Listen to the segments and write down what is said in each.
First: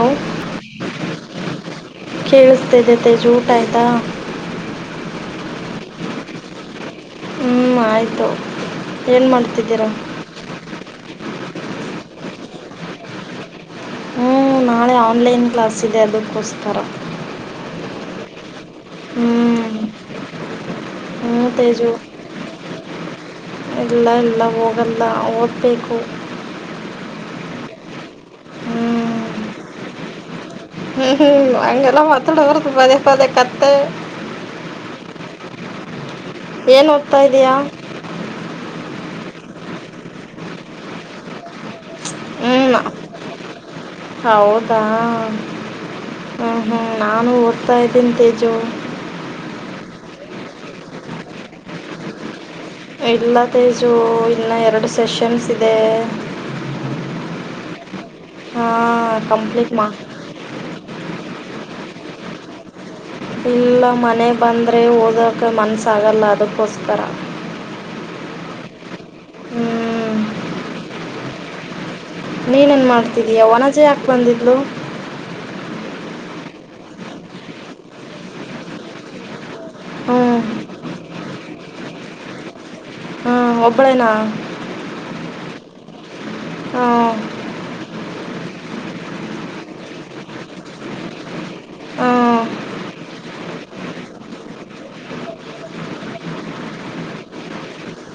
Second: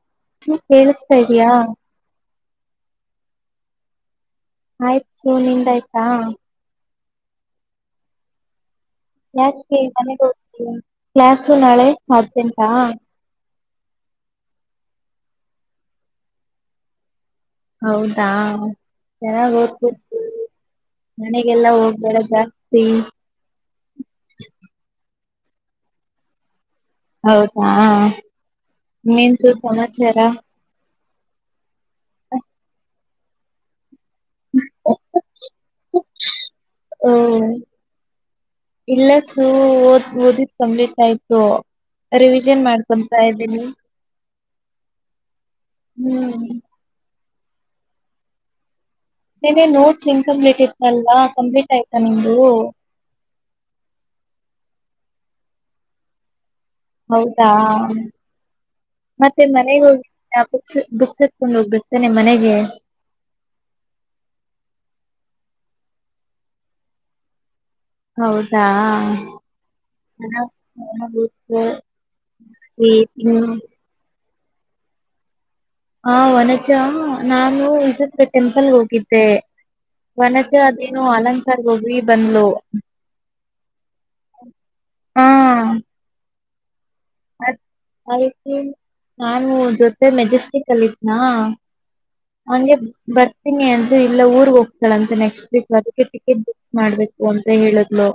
How ನೀ ಕೇೇಳಸ್ತಾ ಇದಯಾ ಕೇಳಿಸ್ತ ಇದೆ ತೇಜು ಊಟ ಆಯ್ತಾ? ಆಯ್ತ್ ಸು, ನಿಂದ್ ಆಯ್ತಾ? ಹ್ಮ್ ಆಯ್ತು ನ ಮ ತು ನಾಳೆ ಮತ್ತೆಂಟಾ. ಹ್ಮ್ ನಾಳೆ ಆನ್ಲೈನ್ ಕ್ಲಾಸ್ ಇದೆ ಅದಕ್ಕೋಸ್ಕರ. ಹೌದಾ ಹ್ಞೂ ಚೆನ್ನಾಗ್ ಓದ್ ಹ್ಞೂ ಮನೆಗೆಲ್ಲಾ ತೇಜು ಹೋಗ್ಬೇಡ ಜಾಸ್ತಿ ಬೇಕು ಹೌದಾ ನೀನ್ ಸು ಸಮಾಚಾರ. ಹ್ಮ್ ಹ್ಮ್ ಅಂಗಲ್ಲಾ ಮತಡ ಬರ ಪದೇ ಪದೇ ಕತ್ತ [inaudible] ಏನ್ ಓ ಓದ್ತಾ ಇದೀಯಾ ಇಲ್ಲ ಸೂ ಓದ್ ಓದಿದ್ ಕಂಪ್ಲೀಟ್ ಆಯ್ತು. ರಿವಿಷನ್ ಹ್ಮ್ ಮಾಡ್ಕೊಂತಾ ಇದ್ದೀನಿ ಹೌದಾ, ಹ್ಮ್ ಹು ಹು ನಾವ್ ಇನ್ನೂ ಓದ್ತ ಇದಿನಿ ತೇಜು ನೆನೆ ನೋಟ್ಸ್ ಇನ್ಕಂಪ್ಲೀಟ್ ಇತಲ್ವಾ ಕಂಪ್ಲೀಟ್ ಆಯ್ತಾ ನಿಮ್ದು ಇಲ್ಲ ತೇಜೂ ಇನ್ನ ಎರಡು ಸೆಷನ್ಸ್ ಇದೆ. ಹೌದಾ ಹಾಂ ಮತ್ತೆ ಕಂಪ್ಲೀಟ್ ಮನೆಗೆ ಮಾ ಹೋಗಿ ಬುಕ್ಸ್ ಬುಕ್ಸ್ ಎತ್ಕೊಂಡ್ ಹೋಗ್ಬೇಕು ನೆ ಮನೆಗೆ ಇಲ್ಲ ಮನೆ ಬಂದ್ರೆ ಓದಕ ಮನಸಾಗಲ್ಲ ಅದಕ್ಕೋಸ್ಕರ ಹೌದಾ ಹ್ಞೂ ಹ ಹ [unintelligible] ಹ್ಮ ನೀನ್ ನ್ ಮಾಡ್ತಿದೀಯಾ ವನಜೆ ಯಾಕ್ ಬಂದಿಲ್ ಹಲೋ ಹಾ ವನಜಾ ನಾನು ಇದುರ್ದು ಟೆಂಪಲ್ಗ್ ಹೋಗಿದ್ದೆ. ಹ್ಞೂ ವನಸ ಅದೇನು ಅಲಂ ಸರ್ ಹೋಗ್ರಿ ಬಂದಲು ಹ್ಞೂ ಒಬ್ಬಳೇನಾ ಹ್ಞೂ ಅ ಅ ನಾನು ಜೊತೆ ಮೆಜೆಸ್ಟಿಕ್ ಅಲ್ಲಿದನಾ ಹ್ಞೂ ಹಂಗೆ ಬರ್ ತೀನಿ ಅಂತ ಇಲ್ಲ ಊರ್ ಹೋಗ್ತಾಳಂತೆ ನೆಕ್ಸ್ಟ್ ವೀಕ್ ಅದಕ್ಕೆ ಟಿಕೆಟ್ ಬುಕ್ ಮಾಡ್ಬೇಕು ಅಂತ ಹೇಳಿದ್ಲು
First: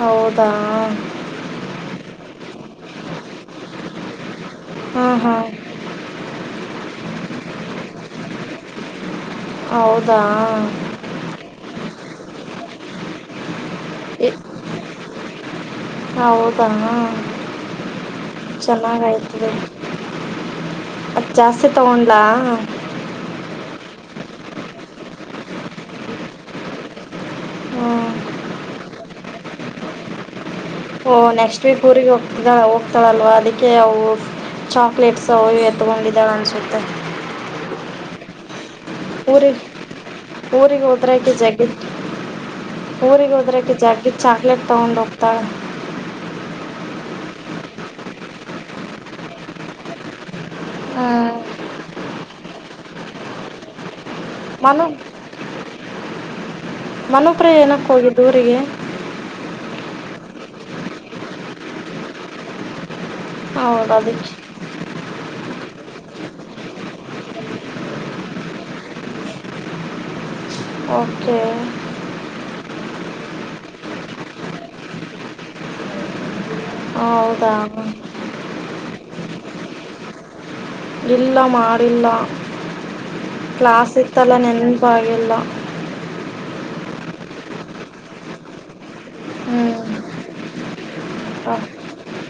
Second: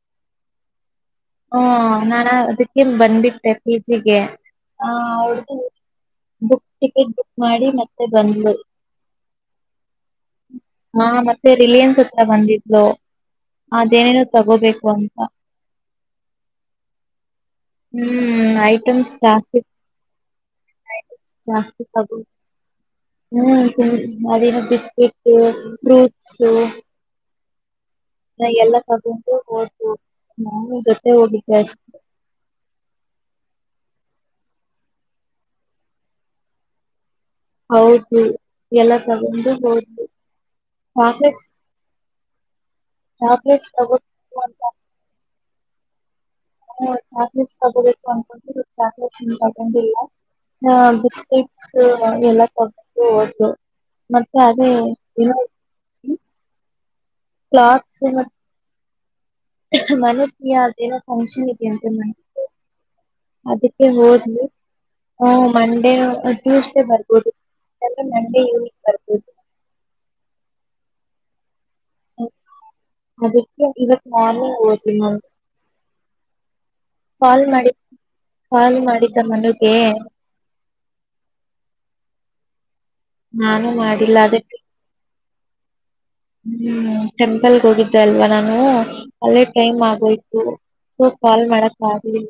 ಹೌದಾ ಅದಕ್ಕೆನ್ ಬಟ್ ಬಂದ್ಬಿಟ್ಟೆ ಪಿ ಜಿ ಗೆ ಹ ಹಾಂ ಹಾಂ ಹೌದು ಬುಕ್ ಟಿಕೆಟ್ ಬುಕ್ ಮಾಡಿ ಮತ್ತೆ ಬಂದ್ಲು ಹೌದಾ ಹಾ ಮತ್ತೆ ರಿಲಯನ್ಸ್ ಹತ್ರ ಬಂದಿದ ಲೋ ಅದೇನೇನೋ ಎ ತಗೋಬೇಕು ಅಂತ ಹೌದಾ ಹ್ಮ್ ಐಟಮ್ಸ್ ಜಾಸ್ತಿ ಅದ್ ಐಟಮ್ಸ್ ಜಾಸ್ತಿ ತಗೊಂಡ್ಲಾ ಹು ಮದಿನ ಬಿಸ್ಕಟ್ ಫ್ರೂಟ್ಸು ಹ್ಮ ನಾ ಎಲ್ಲ ತಗೊಂಡು ಓದ ಓ ನೆಕ್ಸ್ಟ್ ವೀಕ್ ಊರಿಗೆ ಹೋಗ್ತ ಹೋಗ್ತಾಳಲ್ವ ಅದಕ್ಕೆ ಹೌ ಚಾಕಲೇಟ್ ಅವು ಇವು ಎತ್ಕೊಂಡಿದ್ದಾಳೆ ಅನ್ಸುತ್ತೆ ಹೌದು ಎಲ್ಲ ತಗೊಂಡು ಊರಿಗೆ ಹೋದ್ಲು ಊಗರಿಗ್ ಹೋದ್ರಕ ಚಾಕ್ಲೇಟ್ಸ್ ಜಕೆಟ್ ಊರಿಗೆ ಚಾಕ್ಲೇಟ್ಸ್ ಹೋದ್ರಕ ತಗೋ ಜಕೆಟ್ ಚಾಕ್ಲೇಟ್ ಅಂತ ತಗೊಂಡ್ ಹೋಗ್ತಾಳ ಅವರು ಚಾಕ್ಲೇಟ್ಸ್ ತಗೋಬೇಕು [unintelligible] ಅನ್ಕೊಂಡು ಚಾಕ್ಲೇಟ್ಸ್ ತಗೊಂಡಿಲ್ಲ ಹ ಬಿಸ್ಕೆಟ್ಸ್ ಎಲ್ಲ ತಗ ಹೌದು ಮತ್ತೆ ಅದೇ ಮನು ಏನೋ ಮನೋಪ್ರಿಯ ಏನಕ್ಕ ಹೋಗಿದ್ ಊರಿಗೆ ಮನೆಗೆ ಅದ ಏನೋ ಫಂಕ್ಷನ್ ಇದೆ ಅಂತೆ ಮ ಅದಕ್ಕೆ ಒದ್ಲಿ ಮಂಡೇ ಟ್ಯೂಸ್ಡೇ ಬರ್ [unintelligible] ಮಂಡೆ ಈವನಿಂಗ್ ಬರ್ದಿದ್ದು ಓಕೆ ಅದಕ್ಕೆ ಇವತ್ ನಾನೇ ಓದಿನ ಕಾಲ್ ಹೌದಾ ಕಾಲ್ ಮಾಡಿದ ಮನಗೆ ಇಲ್ಲ ಮಾಡಿಲ್ಲ ಕ್ಲಾಸ್ ಇತ್ತಲ್ಲ ಅದಕ್ಕೆ ನೆನ್ಪಾಗಿಿಲ್ಲ ಟೆಂಪಲ್ಗೆ ಹೋಗಿದ್ದ ಅಲ್ವಾ ನಾನು ಅಲ್ಲೇ ಹ್ಞೂ ಟೈಮ್ ಆಗೋಯ್ತು ಸೊ ಕಾಲ್ ಮಾಡಕ್ ಆಗಲಿಲ್ಲ.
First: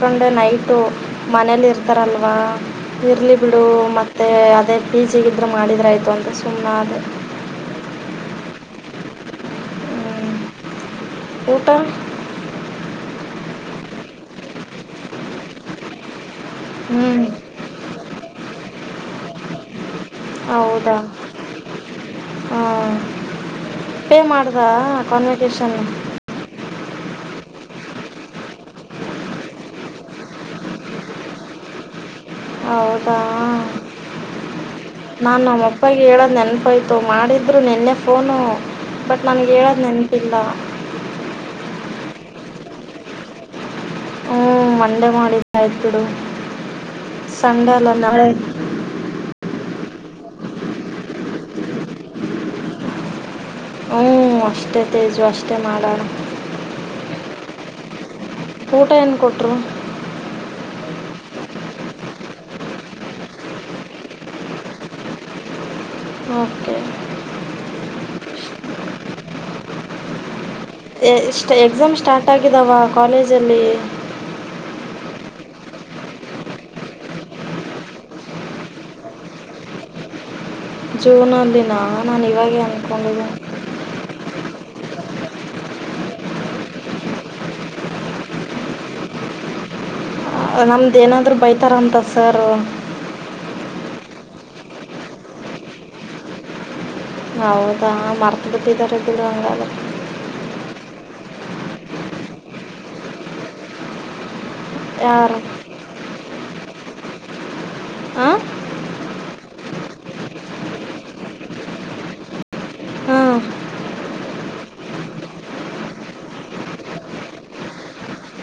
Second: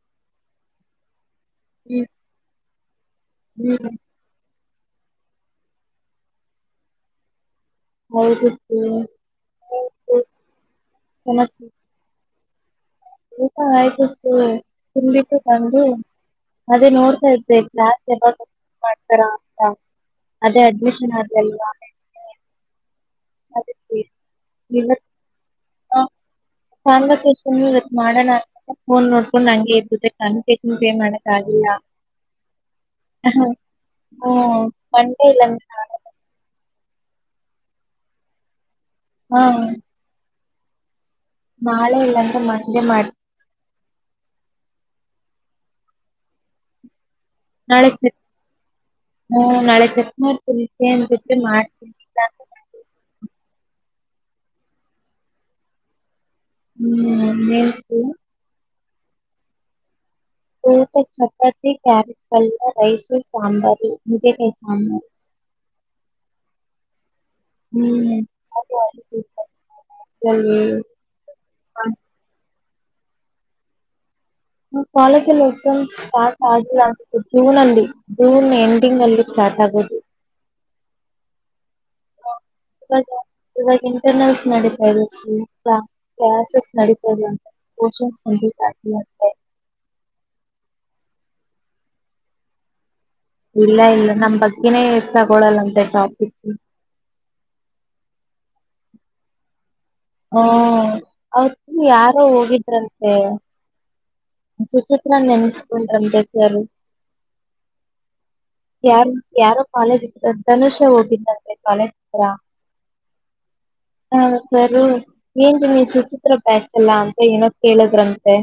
ಅನ್ಕೊಂಡೆ ನೈಟು ಮನೇಲಿ ಇರ್ತಾರಲ್ವಾ ಇರ್ಲಿ ಬಿಡು ಹ್ಮ್ ಮತ್ತೆ ಅದೇ ಈಸಿ ಇದ್ರೆ ಮಾಡಿದ್ರ ಆಯ್ತು ಅಂತ ಸುಮ್ಮ ಅದ ಹ್ಞೂ ಹ ಊಟ? ಊಟ ಆಯ್ತು [inaudible] ತಿಂದ ಬಿಟ್ಟು ಬಂದು ಅದೇ ಹ್ಞೂ ನೋಡ್ತಾ ಇದ್ದೆ [unintelligible] ಮಾಡ್ತಾರಾ ಅಂತ [unintelligible] ಅದೇ ಹೌದಾ ಅಡ್ಮಿಷನ್ ಆಗ್ಲ [inaudible] ಹಾಂ ಪೇ ಮಾಡ್ದ ಕಾನ್ವೋಕೇಶನ್? [unintelligible] ಮಾಡಣ ಅಂತ ಫೋನ್ ನೋಡ್ಕೊಂಡ್ ಅಂಗೆ ಇದ್ಬಿಟ್ಟೆ ಕಾನ್ವೋಕೇಶನ್ ಪೇ ಮಾಡಕ್ ಆಗಿಲ್ಲ. ಹೌದಾ ಹ್ಮ ಮಂಡೆ ನಾನು ಇಲ್ಲಾಂದ್ರೆ ನಾಳೆ ನಮ್ಮಪ್ಪಗೆ ಹೇಳದು ನೆನ್ಪಾಯ ಅದು ಮಾಡಿದ್ರು ನನ್ನೆ ಫೋನು. ಬಟ್ ನನ್ಗ್ ಹಾ ಹೇಳೋದ್ ನೆನ್ಪಿಲ್ಲ ನಾಳೆ ಇಲ್ಲಾಂದ್ರ ಮಂಡೆ ಮಾಡ ಹ್ಮ ಮಂಡೆ ಮಾಡಿದ್ ಆಯಿತು ಬಿಡು. ಸಂಡೇ ನಾಳೆ ಅಲ್ಲ ಚ ಹ್ಮ ನಾಳೆ ಚಕಮಾಡ ಮಾಡ್ ಹ್ಮ ಅಷ್ಟೇ ತೇಜು ಅಷ್ಟೇ ಮಾಡೋಣ ಹ್ಮ್ [inaudible] ಊಟ ಏನು ಕೊಟ್ರು ತು ಚಪ್ಪತಿ ಕ್ಯಾರ ಕಲ್ಲ ರೈಸು ಸಂಬರಿ ಮುಕಸ ಓಕೆ ಹ್ಮ ಎಕ್ಸಾಮ್ ಸ್ಟಾರ್ಟ್ ಆಗ ಅವಾ ಕಾಲೇಜಲ್ಲಿ ಕಾಲೇಜಲ್ಲಿ ಎಕ್ಸಾಮ್ ಸ್ಟಾರ್ಟ್ ಆಗಿಲ್ಲ ಅನ್ಸುತ್ತೆ ಜೂನ್ ಜೂನ್ ಎಂಡಿಂಗ್ ಅಲ್ಲಿ ಸ್ಟಾರ್ಟ್ ಆಗೋದು ಜೂನ್ ಅಲ್ಲಿ ನಾ ನಾನು ಇವಾಗೇ ಇವಾಗ ಅನ್ಕೊಂಡಿದ್ದ ಇವಾಗ ಇಂಟರ್ನಲ್ಸ್ ನಡೀತಾ ಕ್ಲಾಸಸ್ ನಡಿತಾ ಇಲ್ಲ ಪೋಷನ್ ಕಂಪ್ಲೀಟ್ ಆಗಿಲ್ಲ. ನಮ್ದೇನಾದರೂ ಬೈತಾರಂತ ಸರ್, ಇಲ್ಲ ಇಲ್ಲ ನಮ್ ಬಗ್ಗೆನೇ ತಗೊಳಲ್ಲಂತೆ ಟಾಪಿಕ್. ಹೌದಾ ಮರ್ತ್ ಬಿಟ್ಟಿದಾರ ಬೀಡು ಹಂಗದ್ರ ಹ್ಮ ಅವತ್ತು ಯಾರೋ ಹೋಗಿದ್ರಂತೆ ಸುಚಿತ್ರನ್ನ ಯಾರು ನೆಮಿಸಕೊಂಡು ಅಂತಸರು ಹಾಂ ಯಾರು ಯಾರೋ ಕಾಲೇಜ್ ಇದ ತನುಷ್ಯ ಹೋಗಿದ್ದಾರೆ ಕಳತ್ರಾ ಹ್ಮ ಹಾ ಸರ್ ಏನ್ ನೀನ್ ಸುಚಿತ್ರ ಬಯಸ್ಲ್ಲ ಅಂತ ಏನೋ ಕೇಳದ್ರಂತೆ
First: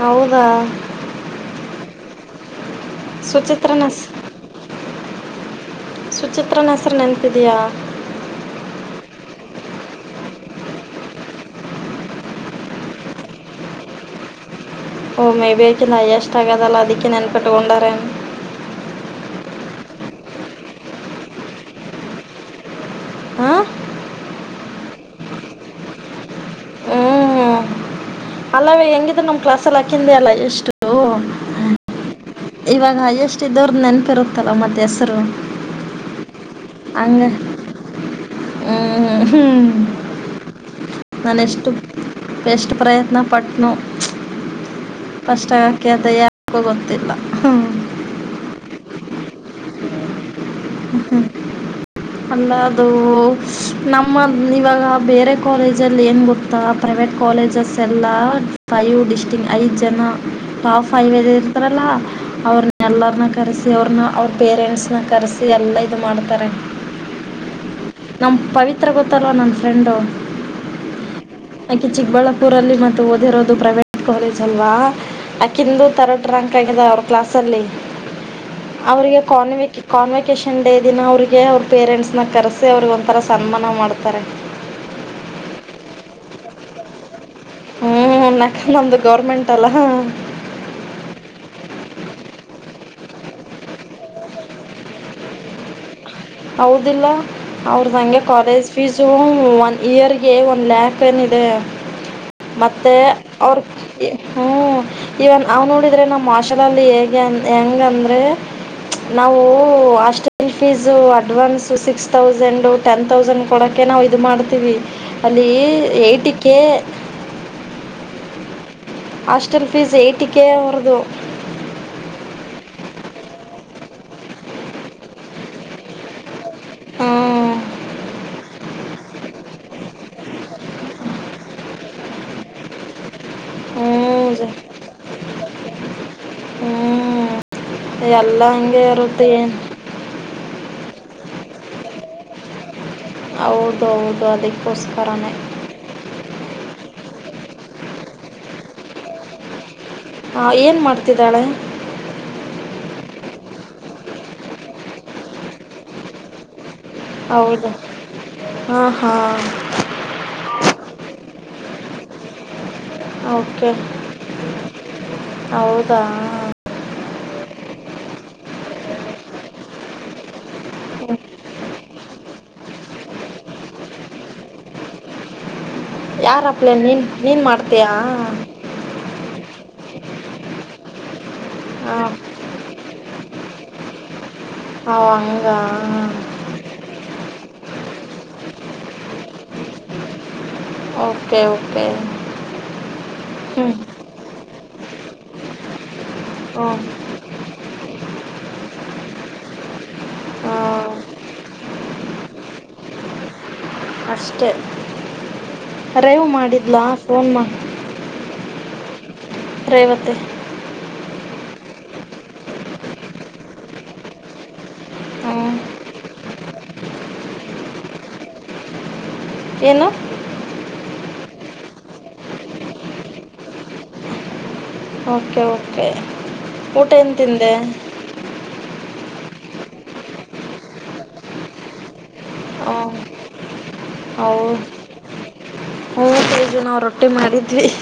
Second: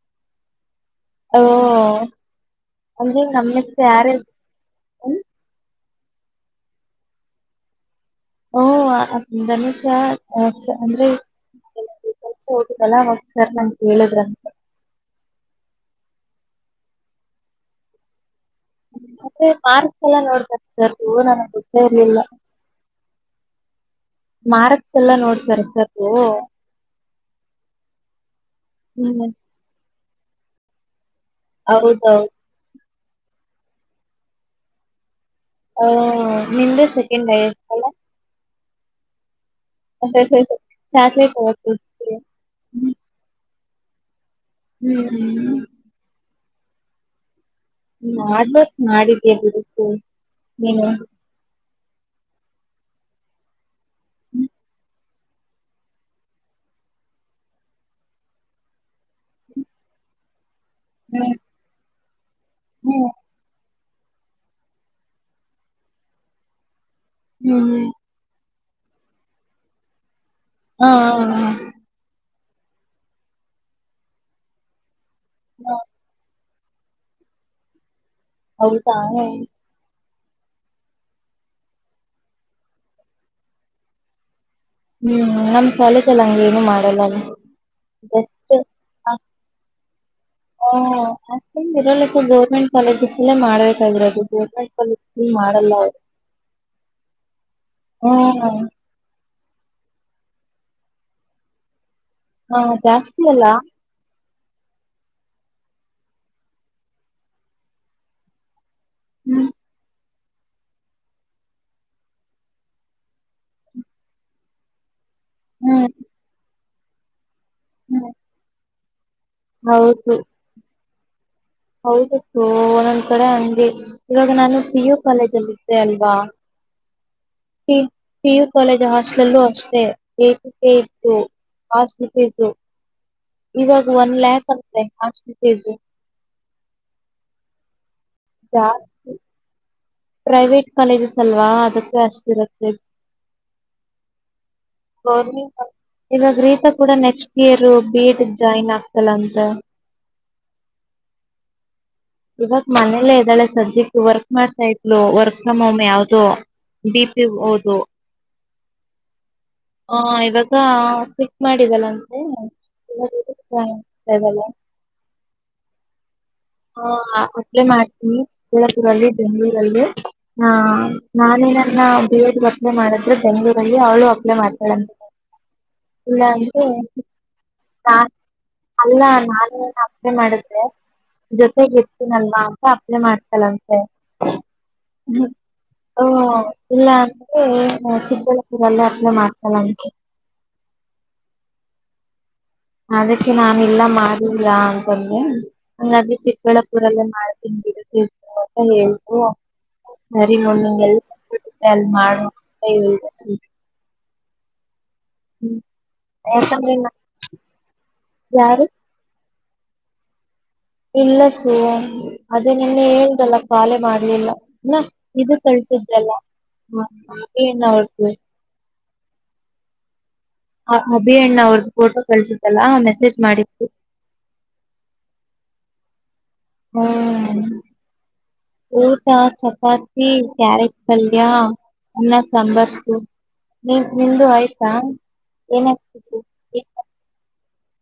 ಹೌದಾ ಅಂದ್ರೆ ನಮ್ಮಷ್ಟ ಸುಚಿತ್ರನ ಯಾರ ಹೆಸ್- ಇ ಹ ಸುಚಿತ್ರನ ಹೆಸರು ನೆನ್ಪಿದಿಯಾ ಓ ಧನುಷ ಅಂದ್ರೆಚ ಹೋಗುದಲ್ಲ ಅವಾಗಸರ್ ನನ್ ಹೇಳಿದ್ರಂತ ಓ ಮೇಬಿ ಐಕ ನೈಯ್ಯ ಎಷ್ಟ ಆಗದ ಅಲ್ಲ ಅದಿಕ್ಕೆ ನೆನ್ಪಟ್ಟುೊಂಡರನ್ ಮೆ ಪಾರ್ಕ್ ಎಲ್ಲ ನೋಡ್ತಾರೆ ಸರ್ ಹವು ನನಗೆ ಗೊತ್ತೇ ಇರ್ಲಿಲ್ಲ ಹಾ ಮಾರ್ಕ್ಸ್ ಎಲ್ಲ ನೋಡ್ತಾರೆ ಸರ್ ಹ್ಞೂ ಅಲ್ಲವೇ ಹೆಂಗಿದ್ರ ಹ್ಮ್ ನಮ್ ಕ್ಲಸ್ಲ್ಲ ಇಲ್ಲಿ ಎಲ್ಲ ಎಷ್ಟು ಹೌದೌದು ಇವಾಗಷ್ಟ ಅಷ್ಟ ಇದವ್ರದ ನೆನಪಿ ಇರುತ್ತಲ್ಲ ಮತ್ತೆ ಹೆಸರು ಹ ನಿಿಂದ ಸೆಕೆಂಡ್ ಆಗಿತ್ತಲ್ಲ ಆ ಹ್ಮ್ ಚಾಕ್ಲೇಟ್ ನಾನೆಷ್ಟು ಹೋಗ್ತಿರ್ತೀವಿ ಬೆಸ್ಟ್ ಪ್ರಯತ್ನ ಪಟ್ನು ಹ್ಮ್ ಪಷ್ಟಟಕ್ಕೆಂತ ಯಾರ ಆ ಗೊತ್ತಿಲ್ಲ ಮಾಡ್ಬೇಕತ್ ಮಾಡಿದ ಎ ನೀನು ಅಲ್ಲದು ನಮ್ಮ ಇವಾಗ ಬೇರೆ ಕಾಲೇಜಲ್ಲಿ ಏನು ಗತ್ತಾ ಪ್ರೈವೇಟ್ ಕಾಲೇಜಸ್ ಎಲ್ಲ ಫೈವ್ ಡಿಸ್ಟಿಂ ಐದು ಜನ ಪಾವು ಫೈದ ಹ್ಮ್ ಇರ್ತಾರಲ್ಲ ಅವ್ರ ಹ್ಮ್ ಎಲ್ಲನ್ನ ಕರೆಸ ಸ ಅವ್ರನ್ನ ಅವ್ರ ಪೇರೆಂಟ್ಸ್ನ್ನ ಕರೆಸಿ ಎಲ್ಲ ಇದು ಮಾಡ್ತಾರೆ ಹ್ಮ್್ಮ ನಮ್ಮ ಪವಿತ್ರ ಗೊತ್ತಲ್ವ ನನ್ನ ಫ್ರೆಂಡು ಹಾ ಹ ಹ ಕೂರಲ್ಲಿ ಮತ್ತು ಓದಿರೋದು ಪ್ರೈವೇಟ್ ಕಾಲೇಜ್ ಅಲ್ವಾ ಆಕಿಂದು ತರ್ಡ್ ರಾಂಕ್ [unintelligible] ಅವ್ರ್ ಕ್ಲಾಸ್ ಅಲ್ಲಿ ಹೌದಾ ಅವರಿಗೆ ಹ್ಮ್ ಕನ ವಿ ಕಮೆಟ್ ವೆಕೇಶನ್ ಡೇ ದಿನ ಅವ್ರಿಗೆ ಅವ್ರ ಪೇರೆಂಟ್ಸ್ನ್ನ ಕರ್ಸಿ ಅವ್ರಿಗ್ ಒಂಥರ ಸನ್ಮಾನ ಮಾಡ್ತಾರೆ. ಹ್ಮ್ ನಮ್ ಕಾಲೇಜಲ್ಲ ಹಂಗ ಏನು ಮಾಡಲ್ಲಲ್ಲ ಹ್ಞೂ ನಕ್ ನಮ್ಮದು ಗೌರ್ಮೆಂಟ್ ಅಲ್ಲ [unintelligible] ಗೌರ್ಮೆಂಟ್ ಕಾಲೇಜ್ ಇಲ್ಲೇ ಮಾಡ್ಬೇಕಾಗಿರೋದು ಗೋರ್ಮೆಂಟಲ್ಲಿ ಮಾಡಲ್ಲ ಅವ್ರು ಹೌದಿಲ್ಲ ಅವ್ರ್ದಂಗೆ ಹ್ಮ್ ಕಾಲೇಜ್ ಫೀಸು ಒನ್ ಇಯರ್ಗೆ ಒಂದ್ ಲ್ಯಾಕ್ ಹಾ [unintelligible] ಮತ್ತೆ ಜಾಸ್ತಿ ಅಲ್ಲ ಅವ್ರ ಹ್ಮ್ ಇವನ್ ನಾವ್ ನೋಡಿದ್ರೆ ನಮ್ಮ್ ಮಾಷೆಲ ಅಲ್ಲಿ ಹೇಗೆ ಹೆಂಗಂದ್ರೆ ನಾವು ಹ್ಮ್ ಅಷ್ಟ ಇಲ್ಫಿಝೋರ್ advance six thousand ten thousand ಕೊಡೋಕ್ಕೆ ನಾವು ಇದು ಮಾಡ್ತೀವಿ ಅಲ್ಲೀ ಹ್ಮ್ ಎಯಿಟಿಕ್ಕೆ ಹ್ಮ್ ಹಾಸ್ಟೆಲ್ ಫೀಸ್ ಏಯ್ಟಿಕೆ ಅವ್ರ್ದು ಹೌದತ್ತುು ಒಂದೊಂದ್ ಕಡೆ ಅಂಗಿ ಇವಾಗ ನಾನು ಪಿ ಯು ಕಾಲೇಜ ಅಲ್ಲಿ ಇದಿದ್ದೆ ಅಲ್ವಾ ಹ್ಞೂ ಪಿ ಪಿಯು ಕಾಲೇಜ್ ಹಾಸ್ಟೆಲ್ಲೂ ಅಷ್ಟೇ [unintelligible] ಇತ್ತು ಹಸ್ಟೆಲ್ [unintelligible] ಇವಾಗ ಹ್ಞೂ ಒನ್ ಜ ಲ್ಯಾಕ್ ಅಂತೆೆ ಅಷ್ಟು ತೇಜು ಹ್ಞೂ ಎಲ್ಲ ಹಂಗೆ ಇರುತ್ತೆ ಪ್ರೈವೇಟ್ ಕಾಲೇಜಸ್ ಅಲ್ವಾ ಅದಕ್ಕೆ ಅಷ್ಟಿರುತ್ತೆ ಹೌದು ಹೌದು ಅದಕ್ಕೋಸ್ಕರನೇ ೇ ರೋ ಬೀಟ್ ಜಾಯಿನ್ ಆಗ್ತಲಂತ ಹಾ ಏನ್ ಮಾಡ್ತಿದ್ದಾಳೆ ಇವಾಗ್ ಮನೇಲ್ಲೇ ಇದ್ದಾಳೆ ಸದ್ಯಕ್ಕೆ ವರ್ಕ್ ಮಾಡ್ತಾ ಇದ್ಲು ವರ್ಕ್ ಫ್ರಮ್ ಹೋಮ್ ಯಾವ್ದೋ ಡಿ ಪಿ ಹೌದು ಹಓದು ಹಾಂ ಹಾಂ ಆ ಇವಾಗ ಕಿಕ್ ಮಾಡಿದಲ್ಲ ಹ ಓಕೆ ಹೌದಾ ಹ ಅಪ್ಲೈ ಮಾಡ್ತೀನವಿ ಕಳ್ಳಾಪುರಲ್ಲಿ ಬೆಂ್ಗಳೂರಲ್ಲಿ ಹಾ ಹ್ಞೂ ನಾನೇನನ್ನ ಬದ [unintelligible] ಬಲೆ ಮಾಡಿದ್ರೆ ಚಂಗೂ ಬಲ್ಲಿಿ ಅವಳು ಅಪ್ಲೈ ಮಾತಾಡಂತ ಇಲ್ಲ ಯಾರು ಅಂದ್ರೆ ಅಪ್ಲೆ ನೀನು ನೀನು ಮಾಡ್ತೀಯಾ ಅಲ್ಲ ನಾನು ದೆ ಮಾಡುತ್ತೆ ಜೊತೆಗಿರ್ ಹಾಂ ತಿನ್ನಲ್ವಾ ಅದಕ್ಕೆ ಅಪ್ಲೈ ಮಾಡಿದೆ ಅಂತೆ ಓ ಅಂ ಹಂಗಾ ಅಂಅಃ ಇಲ್ಲಾಂದ್ರೆ ನೋಡುತ್ತಿದ್ದೆ ವನ್ನೇಪ್ [unintelligible] ಓಕೆ ಓಕೆ ಅದಕ್ಕೆ ನಾನ ಹ್ಞೂ ಎಲ್ಲ ಮಾಡಿಲ್ಲಾ ಅಂತಂದೆ ಹಂಗಾದ್ರೆ ಹ್ಞೂ ಚಿಕ್ಕಬಳ್ಳಾಪುರಲ್ಲೇ ಮಾಡ್ತೀನಿ ಬಿಡು ತಿಳ್ಕೊ ಅಂತ ಹೇಳ್ದೃ ಸರಿ ಮಮ್ಮಿ ಎಲ್ಲಿ ಫ್ರೀ ಸೀಗುತೇ ಅಲ್ಲಿ ಮಾಡು ಅಂತ ಹೇಳ್ದೆ ಅಷ್ಟೇ ಕೆರೈವಾ ಯಾಕಂದ್ರೆ ಮಾಡಿದ್ಲಾ ನಾ ಫೋನ್ ಯಾರು ರೇವತಿ ಇಲ್ಲ ಸು ಅದೇ ನಿನ್ನೆ ಹೇಳಿದ್ದಲ್ಲ ಕಾಲೇ ಮಾಡ್ಲಿಲ್ಲ ಹ ಇದು ಹ್ಞೂ ಕಳ್ಸಿದ್ರಲ್ಲ ಏನ್ ಅವರದು ಏನು ಅಭಿ ಅಣ್ಣಾವ್ರದು ಫೋಟೋ ಕಳ್ಸತ್ತಲ್ಲಾ ಮೆಸೇಜ್ ಮಾಡಿತ್ತು ಓಕೆ ಓಕೆ ಊಟ ಏನ್ ತಿಂದೆ ಹಾ ಚಪಾತಿ ಕ್ಯಾರೆಟ್ ಪಲ್ಯ ಅನ್ನ ಹ್ಞೂ ಸಾಂಬಾರ್ಸ ನಿಮ್ಮದು ಹೌದು ಆಯ್ತಾ ಏನಾಗಬೇಕಿತ್ತು ಹ್ಹ ಹ್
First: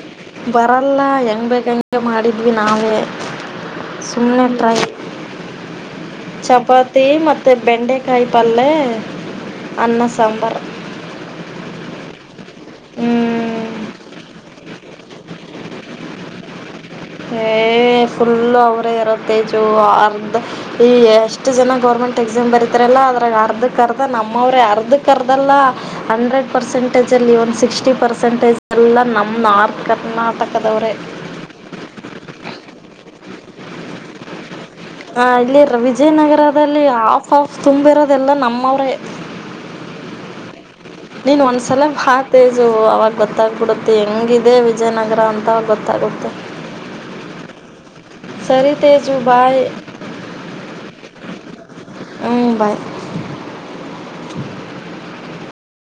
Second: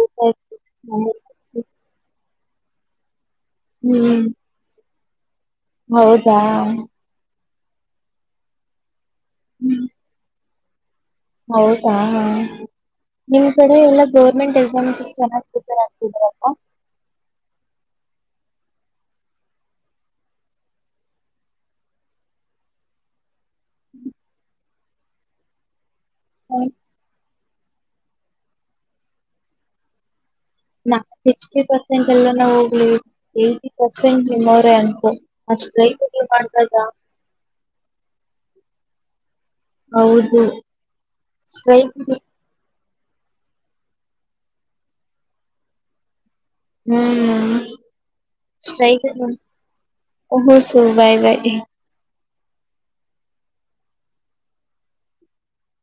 ಊಟ ಆಯ್ತು. ಬರಲ್ಲ ಹೆಂಗ್ ಬೇಕಂಗ್ ಮಾಡಿ ಹೇ ನಾವುವೇ ಹ್ಮ್ ಸುಮ್ನೆ ಟ್ರೈ ಹೌದಾ ಚಪಾತಿ ಮತ್ತ ಮತ್ ಬೆಂಡೆಕಾಯಿ ಪಲ್ಯ ಅನ್ನ ಸಾಂಬಾರ್ ಹೌದಾ ಹಾ ನಿಮ್ ಹ್ಞೂ ನಿಮ್ಮ ಕಡೆಯಲ್ಲ ಗೋರ್ಮೆಂಟ್ ಎಕ್ಸಾಮ್ ಪಿಯುಸಿ ಚೆನ್ನಾಗ್ ಪ್ರಿಪೇರ್ ಆಗ್ತಿದ್ರಪ್ಪ ಹೇ ಹೇ ಫುಲ್ಲು ಅವರೇ ಇರೋದು ತೇಜು ಅರ್ಧ ಈ ಎಷ್ಟು ಜನ ಗೌರ್ಮೆಂಟ್ ಎಕ್ಸಾಮ್ ಬರೀತಾರಲ್ಲ ಅದ್ರಾಗ ಅರ್ಧ,, ಅರ್ಧಕರ್ಧ ನಮೋರೆ ಅರ್ಧಕ್ ಕರೆದಲ್ಲ ಹಂಡ್ರೆಡ್ ಪರ್ಸೆಂಟೇಜ್ಲ ವನ್ ಸಿಕ್ಸ್ ಪರ್ಸೆಂಟೇಜ್ ಎಲ್ಲ ನಮ್ನಾರ್ಥ್ ಕರ್ನಾಟಕ ನ ಸಿಸ್ಟಿ ಪರ್ಸೆಂಟ್ ಎಲ್ಲನ ಹೋಗ್ಲಿ ಎಯಿಟಿ ಪರ್ಸೆಂಟ್ ಅನ್ಕೋ ಹ ಆ ಇಲ್ಲಿ ಸ್ಟ್ರೈಕ್ಗಳು ಮಾಡ್ದಾಗ ವಿಜಯನಗರದಲ್ಲಿ ಆಫ್ ಆಫ್ ತುಂಬಿ ಇರೋದೆಲ್ಲಾ ನಮ್ಮವ್ರೇ ಹೌದು ನೀನ್ ಒಂದ್ಸಲ ಸ್ಟ್ರೈಕ್ ಭಾ ತೇಜು ಅವಾಗ ಗೊತ್ತಾಗ್ಬಿಡುತ್ತೆ ಹೆಂಗಿದೆ ವಿಜಯನಗರ ಅಂತ ಗೊತ್ತಾಗುತ್ತೆ ಹ್ಮ್್ಮ ಸರಿ ತೇಜು ಬಾಯ್ ್ರ ಹ ಸ ಬಾಯ್ ಬಾಯ್ ಅಯ್ಯೋ ಹ್ಮ ಬಾಯ್ ಹ್ಮ್ಮ್